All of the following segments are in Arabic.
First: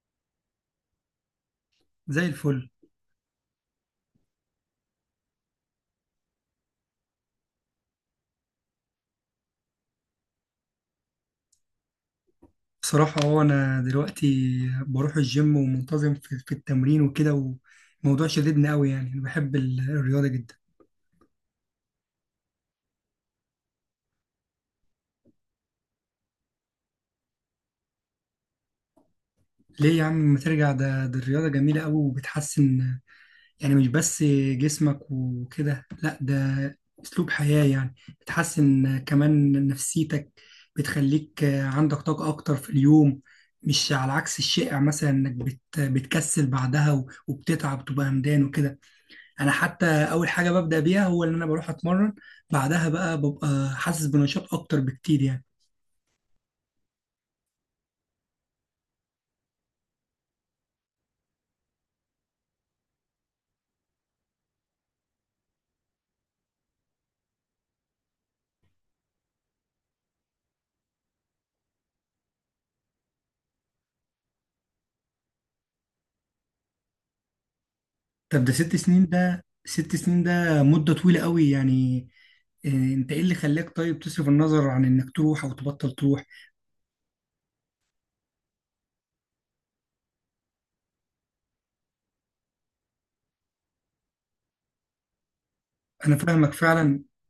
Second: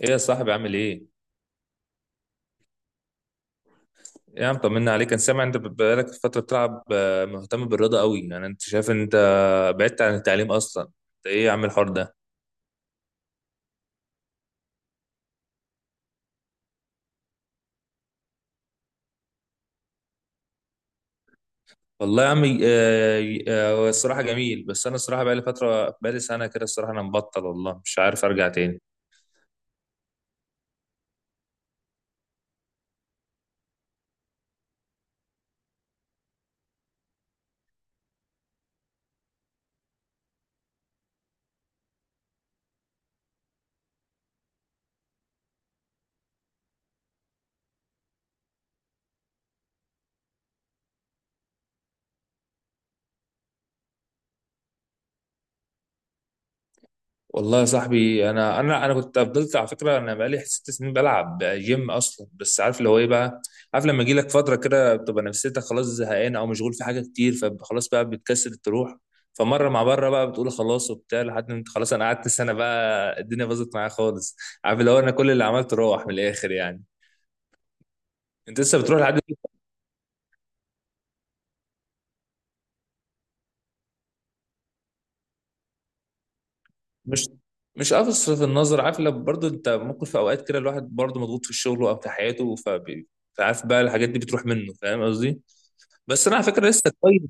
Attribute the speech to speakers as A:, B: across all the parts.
A: ايه يا صاحبي عامل ايه؟
B: زي الفل.
A: إيه يا عم طمنا عليك. انا سامع انت بقالك فترة بتلعب، مهتم بالرياضة قوي. يعني انت شايف ان انت بعدت عن التعليم اصلا؟ انت ايه يا عم الحوار ده؟
B: بصراحة، هو أنا دلوقتي بروح الجيم ومنتظم في التمرين وكده. والموضوع شددني أوي، يعني أنا بحب الرياضة جدا.
A: والله يا عم، هو الصراحة جميل، بس انا الصراحة بقالي فترة، بقالي سنة كده الصراحة، انا مبطل والله، مش عارف ارجع تاني.
B: ليه يا عم ما ترجع؟ ده الرياضة جميلة أوي وبتحسن، يعني مش بس جسمك وكده. لأ، ده أسلوب حياة يعني. بتحسن كمان نفسيتك، بتخليك عندك طاقة أكتر في اليوم. مش على عكس الشائع مثلا إنك بتكسل بعدها وبتتعب تبقى همدان وكده. انا حتى اول حاجه ببدا بيها هو ان انا بروح اتمرن، بعدها بقى ببقى حاسس بنشاط اكتر بكتير يعني.
A: والله يا صاحبي، انا كنت فضلت على فكره، انا بقالي 6 سنين بلعب جيم اصلا، بس عارف اللي هو ايه بقى؟ عارف لما يجي لك فتره كده بتبقى نفسيتك خلاص زهقان او مشغول في حاجه كتير، فخلاص بقى بتكسل تروح، فمره مع بره بقى بتقول خلاص وبتاع، لحد ما انت خلاص انا قعدت سنه بقى الدنيا باظت معايا خالص. عارف اللي هو انا كل اللي عملته روح من الاخر يعني.
B: طب ده
A: انت
B: ست
A: لسه بتروح
B: سنين
A: لحد؟
B: ده 6 سنين، ده مده طويله قوي يعني. إيه، انت ايه اللي خلاك طيب تصرف النظر عن انك تروح او تبطل تروح؟
A: مش مش قافص في النظر، عارف، لو برضه انت ممكن في اوقات كده الواحد برضه مضغوط في شغله او في حياته، فعارف بقى الحاجات دي بتروح منه، فاهم قصدي؟
B: انا
A: بس انا على
B: فاهمك
A: فكره لسه
B: فعلا.
A: كويس.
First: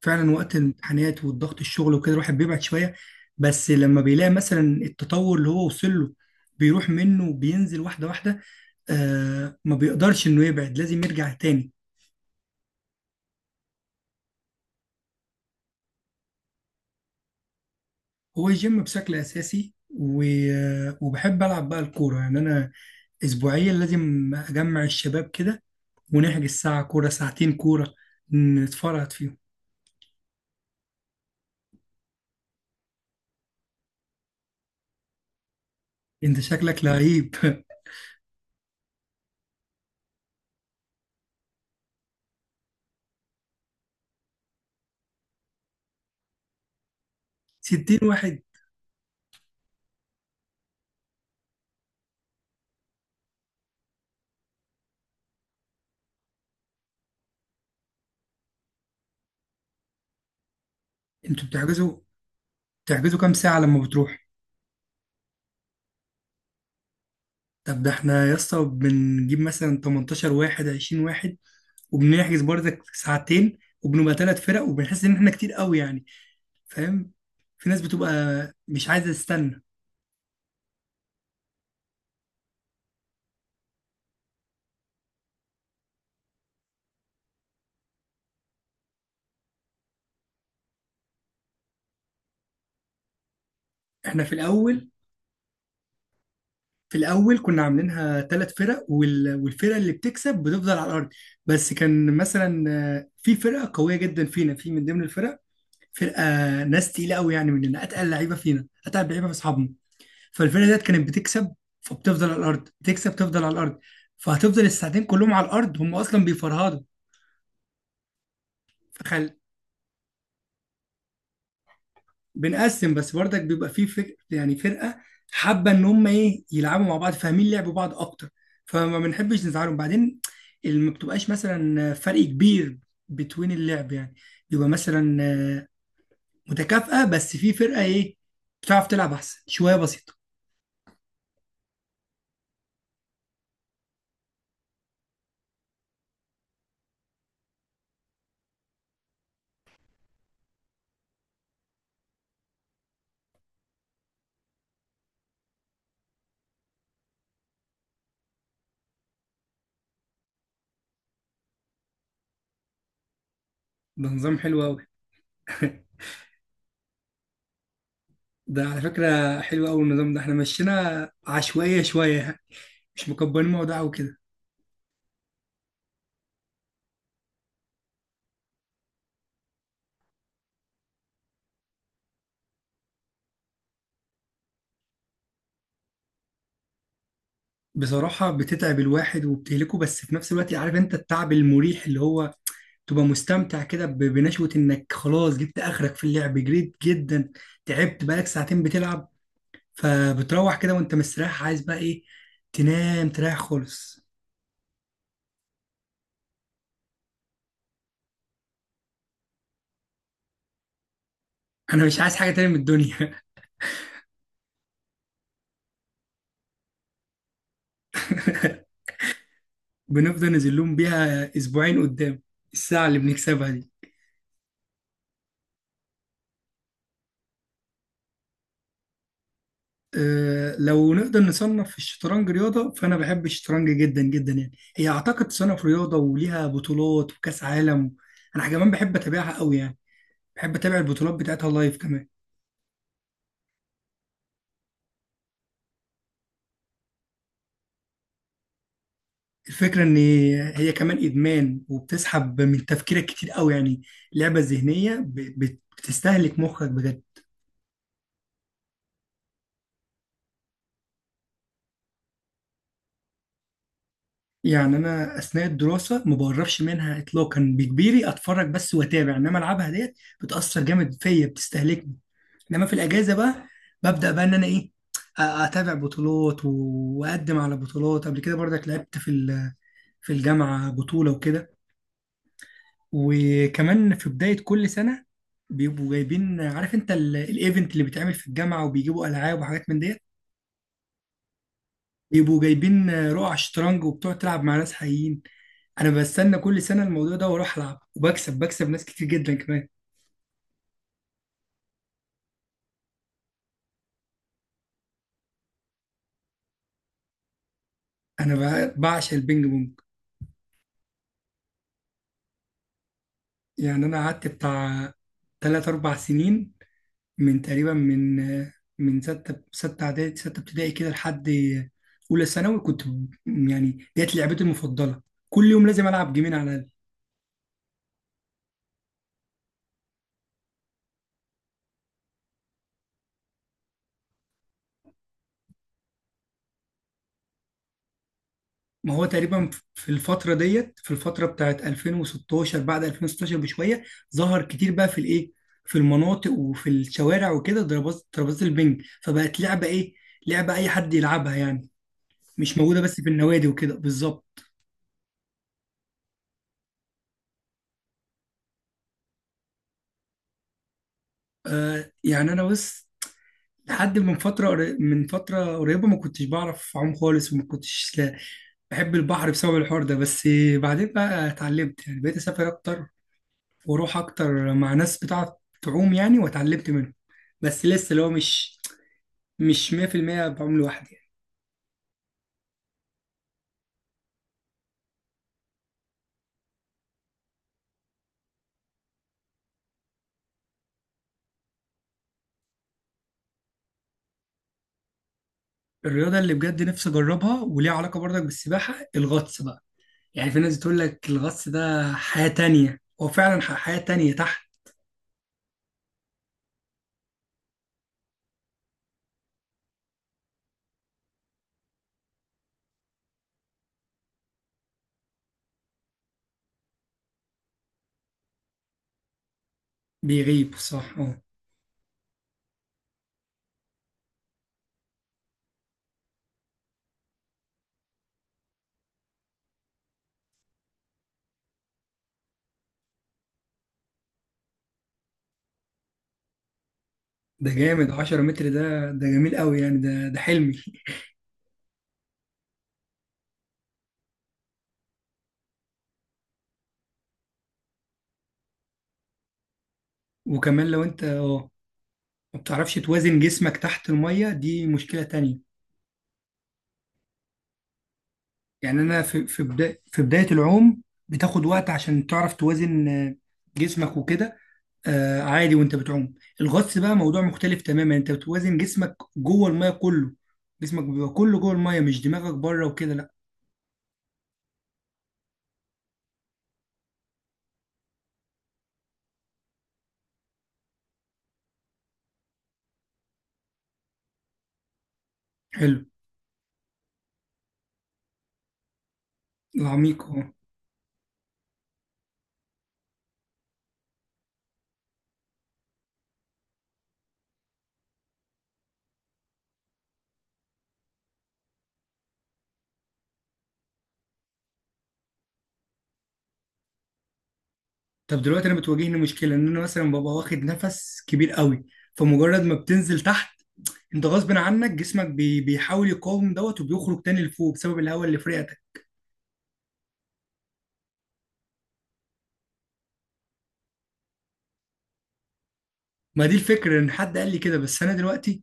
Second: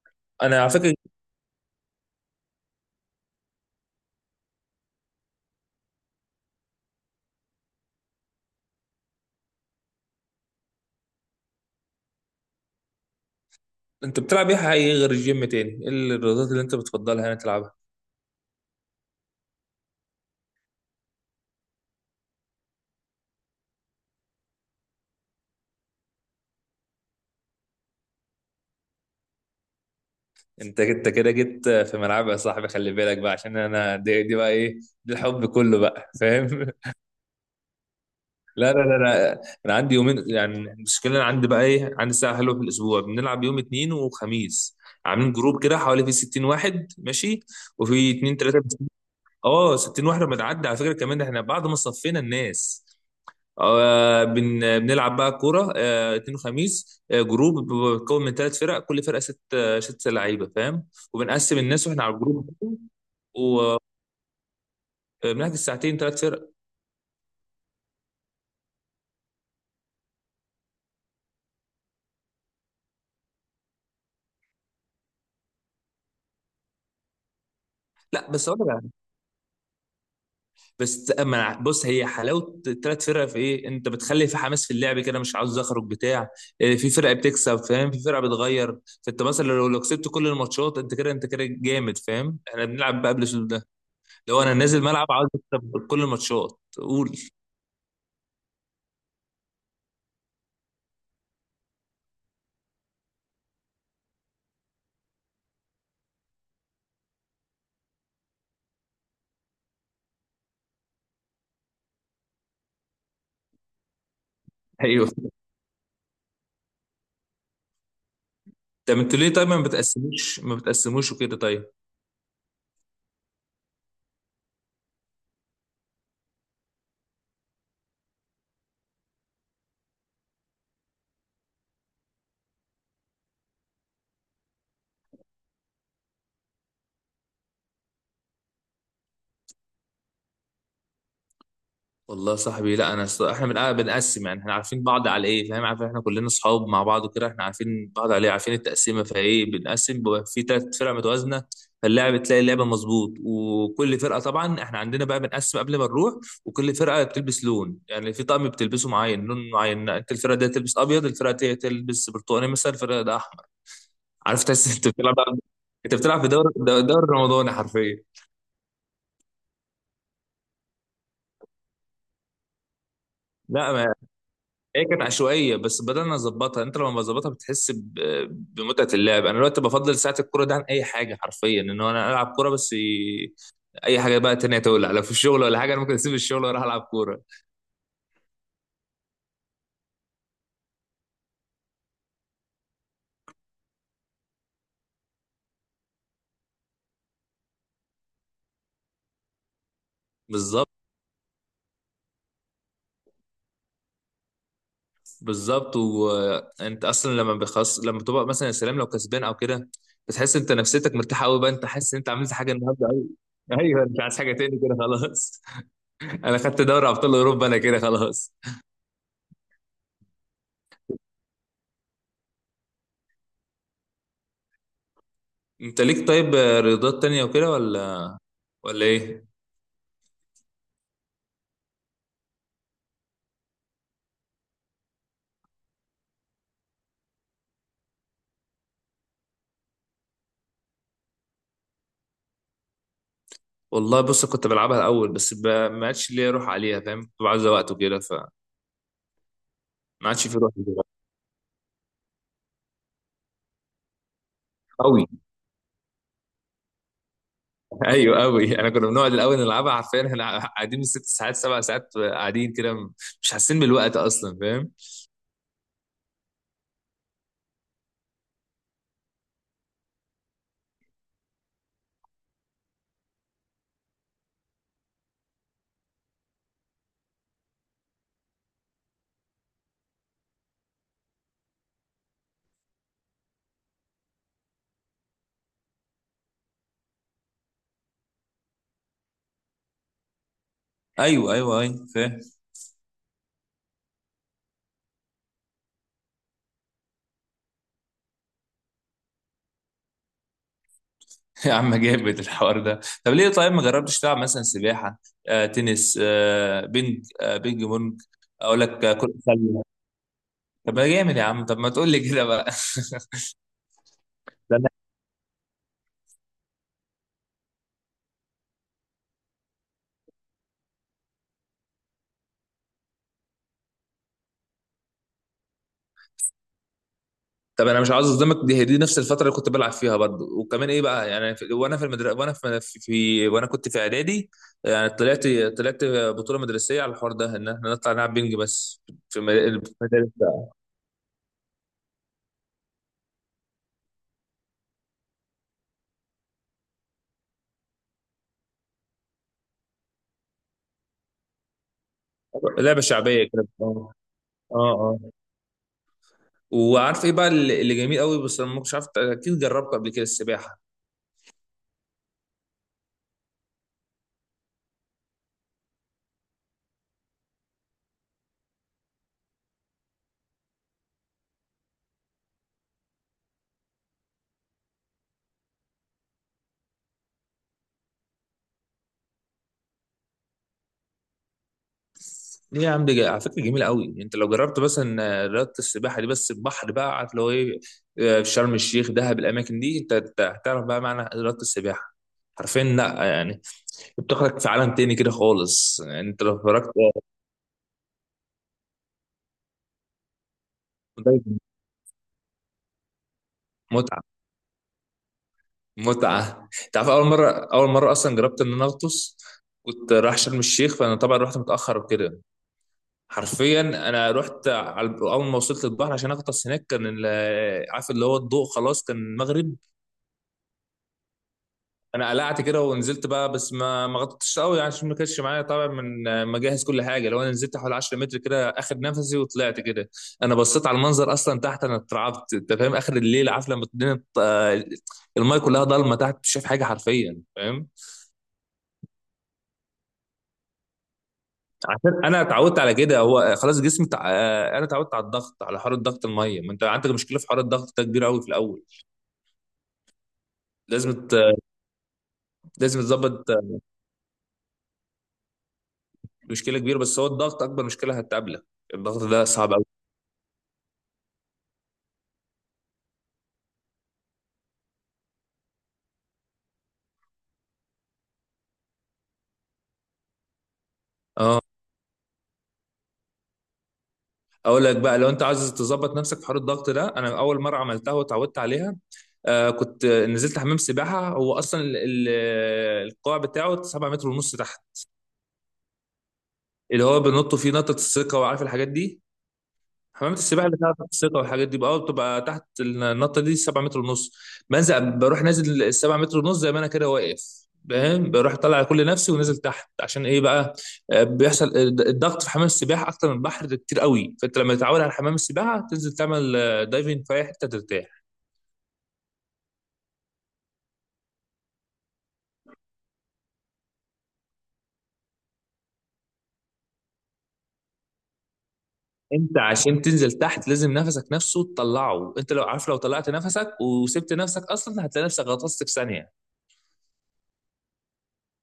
B: فعلا وقت
A: انا على فكره
B: الامتحانات والضغط الشغل وكده الواحد بيبعد شويه، بس لما بيلاقي مثلا التطور اللي هو وصل له بيروح منه وبينزل واحده واحده. آه، ما بيقدرش انه يبعد، لازم يرجع تاني.
A: انت بتلعب ايه حقيقي غير الجيم؟ تاني ايه الرياضات اللي انت بتفضلها يعني تلعبها؟
B: هو الجيم بشكل اساسي وبحب العب بقى الكوره. يعني انا اسبوعيا لازم اجمع الشباب كده ونحجز ساعه كوره، ساعتين كوره، نتفرهد فيهم.
A: انت كده جيت في ملعبي يا صاحبي، خلي بالك بقى، عشان انا دي بقى ايه، دي الحب كله بقى،
B: انت
A: فاهم؟
B: شكلك لعيب.
A: لا لا لا لا، انا عندي يومين يعني، المشكله انا عندي بقى ايه، عندي ساعه حلوه في الاسبوع، بنلعب يوم اثنين وخميس، عاملين جروب كده حوالي في 60 واحد ماشي،
B: 60
A: وفي اثنين
B: واحد؟
A: ثلاثه. اه 60 واحد، لما تعدي على فكره كمان احنا بعد ما صفينا الناس. آه بن بنلعب بقى كوره، اثنين وخميس، جروب بيتكون من 3 فرق، كل فرقه ست لعيبه، فاهم؟
B: انتوا
A: وبنقسم الناس
B: بتحجزوا،
A: واحنا على الجروب،
B: كام ساعه
A: وبنحجز
B: لما بتروح؟
A: ساعتين 3 فرق.
B: طب ده احنا يا اسطى بنجيب مثلا 18 واحد 20 واحد، وبنحجز برضك ساعتين وبنبقى ثلاث فرق، وبنحس ان احنا كتير قوي يعني. فاهم؟ في ناس بتبقى
A: لا بس اقول
B: مش
A: لك،
B: عايزه تستنى.
A: بس اما بص، هي حلاوه الـ3 فرق في ايه، انت بتخلي في حماس في اللعب كده، مش عاوز اخرج بتاع. في فرقه بتكسب، فاهم، في فرقه بتغير، فانت مثلا لو كسبت كل الماتشات انت كده، انت كده جامد فاهم. احنا بنلعب بقى بالاسلوب ده،
B: احنا في
A: لو انا نازل
B: الاول
A: ملعب عاوز اكسب كل الماتشات،
B: في
A: قول.
B: الاول كنا عاملينها ثلاث فرق والفرقه اللي بتكسب بتفضل على الارض. بس كان مثلا في فرقه قويه جدا فينا، في من ضمن الفرق فرقه ناس تقيله قوي، يعني مننا اتقل لعيبه فينا، اتقل لعيبه من اصحابنا. فالفرقه ديت كانت بتكسب، فبتفضل على الارض. بتكسب تفضل على الارض، فهتفضل الساعتين
A: ايوه.
B: كلهم على الارض. هم اصلا بيفرهدوا.
A: طب انتوا ليه طيب ما بتقسموش، ما بتقسموش وكده طيب؟
B: بنقسم، بس برضك بيبقى فيه يعني فرقه حابه ان هم ايه يلعبوا مع بعض، فاهمين لعب بعض اكتر، فما بنحبش نزعلهم بعدين. ما بتبقاش مثلا فرق كبير بتوين اللعب يعني. يبقى مثلا متكافئه، بس في فرقه ايه بتعرف تلعب احسن شويه بسيطه.
A: والله يا صاحبي لا، انا احنا بنقسم يعني، احنا عارفين بعض على ايه، فاهم؟ عارف، احنا كلنا اصحاب مع بعض وكده، احنا عارفين بعض على ايه، عارفين التقسيمه، فايه، بنقسم بيبقى في 3 فرق متوازنه، فاللاعب تلاقي اللعبه مظبوط، وكل فرقه طبعا احنا عندنا بقى بنقسم قبل ما نروح، وكل فرقه بتلبس لون، يعني في طقم بتلبسه معين، لون معين، انت الفرقه دي تلبس ابيض، الفرقه دي تلبس برتقاني مثلا، الفرقه ده احمر.
B: ده نظام
A: عارف
B: حلو
A: تحس
B: قوي.
A: انت بتلعب، انت بتلعب في دوري، دوري رمضاني حرفيا.
B: ده على فكره حلو قوي النظام ده. احنا مشينا عشوائيه شويه يعني، مش مكبرين الموضوع
A: لا،
B: وكده.
A: هي كانت عشوائيه بس بدلنا نظبطها، يعني انت لما بظبطها بتحس بمتعه اللعب. انا دلوقتي بفضل ساعه الكوره ده عن اي حاجه حرفيا، ان هو انا العب كوره بس، اي حاجه بقى تانية تولع، لو في الشغل ولا حاجه، انا ممكن اسيب الشغل واروح العب كوره.
B: بصراحه بتتعب الواحد وبتهلكه، بس في نفس الوقت عارف انت التعب المريح اللي هو تبقى مستمتع كده بنشوة انك خلاص جبت اخرك في اللعب، جريت جدا، تعبت بقالك ساعتين بتلعب، فبتروح
A: بالظبط.
B: كده وانت مستريح عايز بقى ايه؟ تنام تريح خالص.
A: بالظبط، وانت اصلا لما بخص، لما بتبقى مثلا يا سلام لو كسبان او كده، بتحس انت نفسيتك مرتاحه قوي بقى، انت
B: انا
A: حاسس ان
B: مش
A: انت
B: عايز حاجة
A: عملت
B: تانية
A: حاجه
B: من
A: النهارده قوي.
B: الدنيا.
A: ايوه، انت عايز حاجه تاني كده خلاص. انا خدت دوري ابطال اوروبا انا كده خلاص.
B: بنفضل نزلهم بيها اسبوعين قدام، الساعة اللي بنكسبها دي.
A: انت ليك طيب رياضات تانية وكده ولا ولا ايه؟
B: أه، لو نقدر نصنف الشطرنج رياضة، فأنا بحب الشطرنج جدا جدا يعني. هي أعتقد تصنف رياضة وليها بطولات وكأس عالم. أنا كمان بحب أتابعها قوي يعني، بحب أتابع البطولات بتاعتها لايف كمان.
A: والله بص، كنت بلعبها الاول بس ما عادش ليا روح عليها، فاهم؟ كنت بعزة وقت وكده، فما
B: الفكرة إن
A: عادش في روح
B: هي
A: دلوقتي.
B: كمان إدمان وبتسحب من تفكيرك كتير قوي يعني. لعبة ذهنية
A: قوي.
B: بتستهلك مخك بجد.
A: ايوه قوي، انا كنا بنقعد الاول نلعبها حرفيا، احنا قاعدين بالست ساعات سبع ساعات، قاعدين كده مش حاسين بالوقت اصلا، فاهم؟
B: يعني أنا أثناء الدراسة ما بقربش منها إطلاقا، بكبيري أتفرج بس وأتابع، إنما ألعبها ديت بتأثر جامد فيا، بتستهلكني. إنما في الأجازة بقى ببدأ بقى إن أنا إيه أتابع بطولات وأقدم على بطولات. قبل كده برضك لعبت في الجامعة بطولة وكده. وكمان في بداية كل سنة بيبقوا جايبين، عارف انت الايفنت اللي بيتعمل في الجامعة، وبيجيبوا ألعاب وحاجات من ديت.
A: ايوه ايوه ايوه فاهم.
B: بيبقوا جايبين رقع شطرنج وبتقعد تلعب مع ناس حقيقيين. انا بستنى كل سنة الموضوع ده واروح العب وبكسب، ناس كتير جدا كمان.
A: يا عم جامد الحوار ده. طب ليه طيب ما جربتش تلعب مثلا سباحه، تنس، بينج بونج؟
B: انا
A: اقول لك كره
B: بعشق البينج
A: سله.
B: بونج.
A: طب ما جامد يا عم، طب ما تقول لي كده بقى.
B: يعني انا قعدت بتاع تلات أربع سنين، من تقريبا من ستة، ستة إعدادي ستة ابتدائي كده، لحد أولى ثانوي كنت يعني ديت لعبتي المفضلة. كل يوم لازم ألعب جيمين على الأقل.
A: طب انا مش عاوز اصدمك، دي هي دي نفس الفتره اللي كنت بلعب فيها برضه، وكمان ايه بقى يعني، في وانا في المدرسه، وانا وانا كنت في اعدادي يعني، طلعت، طلعت بطوله مدرسيه على الحوار ده، ان احنا نطلع نلعب بينج، بس
B: ما هو
A: في
B: تقريبا في
A: المدارس.
B: الفترة ديت، في الفترة بتاعت 2016، بعد 2016 بشوية، ظهر كتير بقى في الايه، في المناطق وفي الشوارع وكده. ترابيزة البنج فبقت لعبة ايه، لعبة اي حد يلعبها يعني، مش
A: لعبه
B: موجودة بس في
A: شعبيه كده.
B: النوادي وكده.
A: اه،
B: بالظبط.
A: اه، اه. وعارف ايه بقى اللي جميل قوي، بس أنا ما كنتش عارف، اكيد جربت قبل كده السباحه.
B: يعني انا بس لحد من فترة قريبة ما كنتش بعرف اعوم خالص، وما كنتش بحب البحر بسبب الحوار ده بس. بعدين بقى اتعلمت، يعني بقيت اسافر اكتر، واروح اكتر مع ناس بتعرف تعوم يعني، واتعلمت منهم. بس لسه اللي هو مش 100% بعوم لوحدي يعني.
A: ليه يا عم، دي على فكره جميله قوي، انت لو جربت مثلا رياضه السباحه دي، بس البحر بقى، عارف اللي هو ايه، في شرم الشيخ، دهب، الاماكن دي، انت أنت هتعرف بقى معنى رياضه السباحه حرفيا، لا يعني، بتاخدك في عالم تاني كده خالص، يعني
B: الرياضه
A: انت
B: اللي
A: لو
B: بجد
A: اتفرجت
B: نفسي اجربها وليها علاقه برضك بالسباحه الغطس بقى. يعني في ناس بتقول لك الغطس ده حياه تانية. هو فعلا حياه
A: متعه.
B: تانية تحت.
A: متعه، انت عارف، اول مره، اول مره اصلا جربت ان انا اغطس، كنت رايح شرم الشيخ، فانا طبعا رحت متاخر وكده، حرفيا انا رحت على اول ما وصلت البحر عشان اغطس هناك، كان عارف اللي هو الضوء خلاص، كان المغرب،
B: بيغيب، صح، اه.
A: انا قلعت كده ونزلت بقى، بس ما غطيتش قوي يعني، عشان ما كانش معايا طبعا من مجهز كل حاجه، لو انا نزلت حوالي 10 متر كده، اخد نفسي وطلعت كده. انا بصيت على المنظر اصلا تحت انا اترعبت، انت فاهم، اخر الليل، عارف لما الدنيا المايه كلها ضلمه تحت، مش شايف حاجه حرفيا،
B: ده
A: فاهم؟
B: جامد. 10 متر، ده جميل قوي يعني. ده حلمي.
A: عشان انا اتعودت على كده، هو خلاص جسمي تع... آه، انا اتعودت على الضغط، على حر الضغط الميه، ما انت عندك مشكله في حر الضغط ده كبير قوي في الاول،
B: وكمان لو انت
A: لازم ت...
B: ما بتعرفش
A: لازم
B: توازن
A: تظبط.
B: جسمك تحت الميه، دي مشكله تانية.
A: مشكله كبيره، بس هو الضغط اكبر مشكله هتقابلك،
B: يعني انا
A: الضغط ده صعب قوي.
B: في بدايه العوم بتاخد وقت عشان تعرف توازن جسمك وكده. عادي وانت بتعوم. الغطس بقى موضوع مختلف تماما. انت بتوازن جسمك جوه الميه كله، جسمك بيبقى كله
A: اه،
B: جوه الميه، مش دماغك بره وكده لا.
A: اقول لك بقى، لو انت عايز تظبط نفسك في حوار الضغط ده، انا اول مره عملتها واتعودت عليها، آه، كنت نزلت حمام سباحه، هو اصلا القاع بتاعه 7 متر ونص تحت،
B: حلو.
A: اللي هو بنط فيه نطه الثقه وعارف الحاجات دي،
B: العميق،
A: حمامات
B: اه.
A: السباحه اللي فيها الثقه والحاجات دي بقى، بتبقى تحت النطه دي 7 متر ونص، بنزل بروح نازل ال 7 متر ونص زي ما انا كده واقف، فاهم؟ بروح طالع كل نفسي ونازل تحت، عشان ايه بقى، بيحصل الضغط في حمام السباحه اكتر من البحر ده كتير قوي، فانت لما تتعود على حمام السباحه، تنزل تعمل دايفنج في اي حته ترتاح.
B: طب دلوقتي انا بتواجهني مشكله ان انا مثلا ببقى واخد نفس كبير قوي، فمجرد ما بتنزل تحت انت غصب عنك جسمك بيحاول يقاوم دوت وبيخرج تاني لفوق بسبب الهواء اللي في رئتك.
A: انت عشان تنزل تحت لازم نفسك، نفسه تطلعه، انت لو عارف لو طلعت نفسك وسبت نفسك اصلا، هتلاقي نفسك غطست في ثانيه.
B: ما دي الفكرة، ان حد قال لي كده، بس انا دلوقتي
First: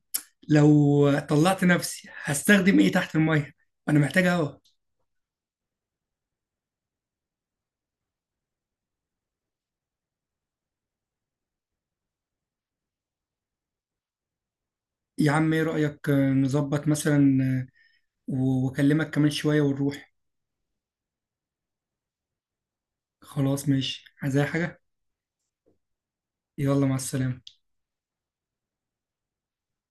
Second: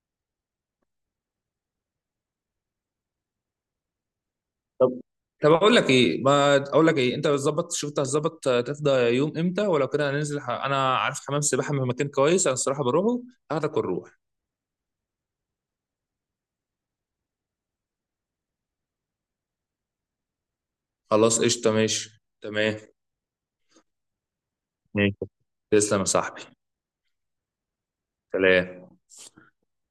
B: لو طلعت نفسي هستخدم ايه تحت المية؟ انا محتاج هوا.
A: طب طب اقول لك ايه ما اقول لك ايه انت بتظبط، شوف انت هتظبط تفضى يوم امتى، ولو كده هننزل، انا عارف حمام سباحه من مكان كويس، انا الصراحه بروحه، هاخدك ونروح.
B: يا عم ايه رأيك نظبط مثلا واكلمك كمان شوية ونروح.
A: خلاص قشطه، ماشي تمام.
B: خلاص ماشي، عايز اي حاجة.
A: ماشي. تسلم يا صاحبي.
B: يلا مع السلامة.
A: سلام.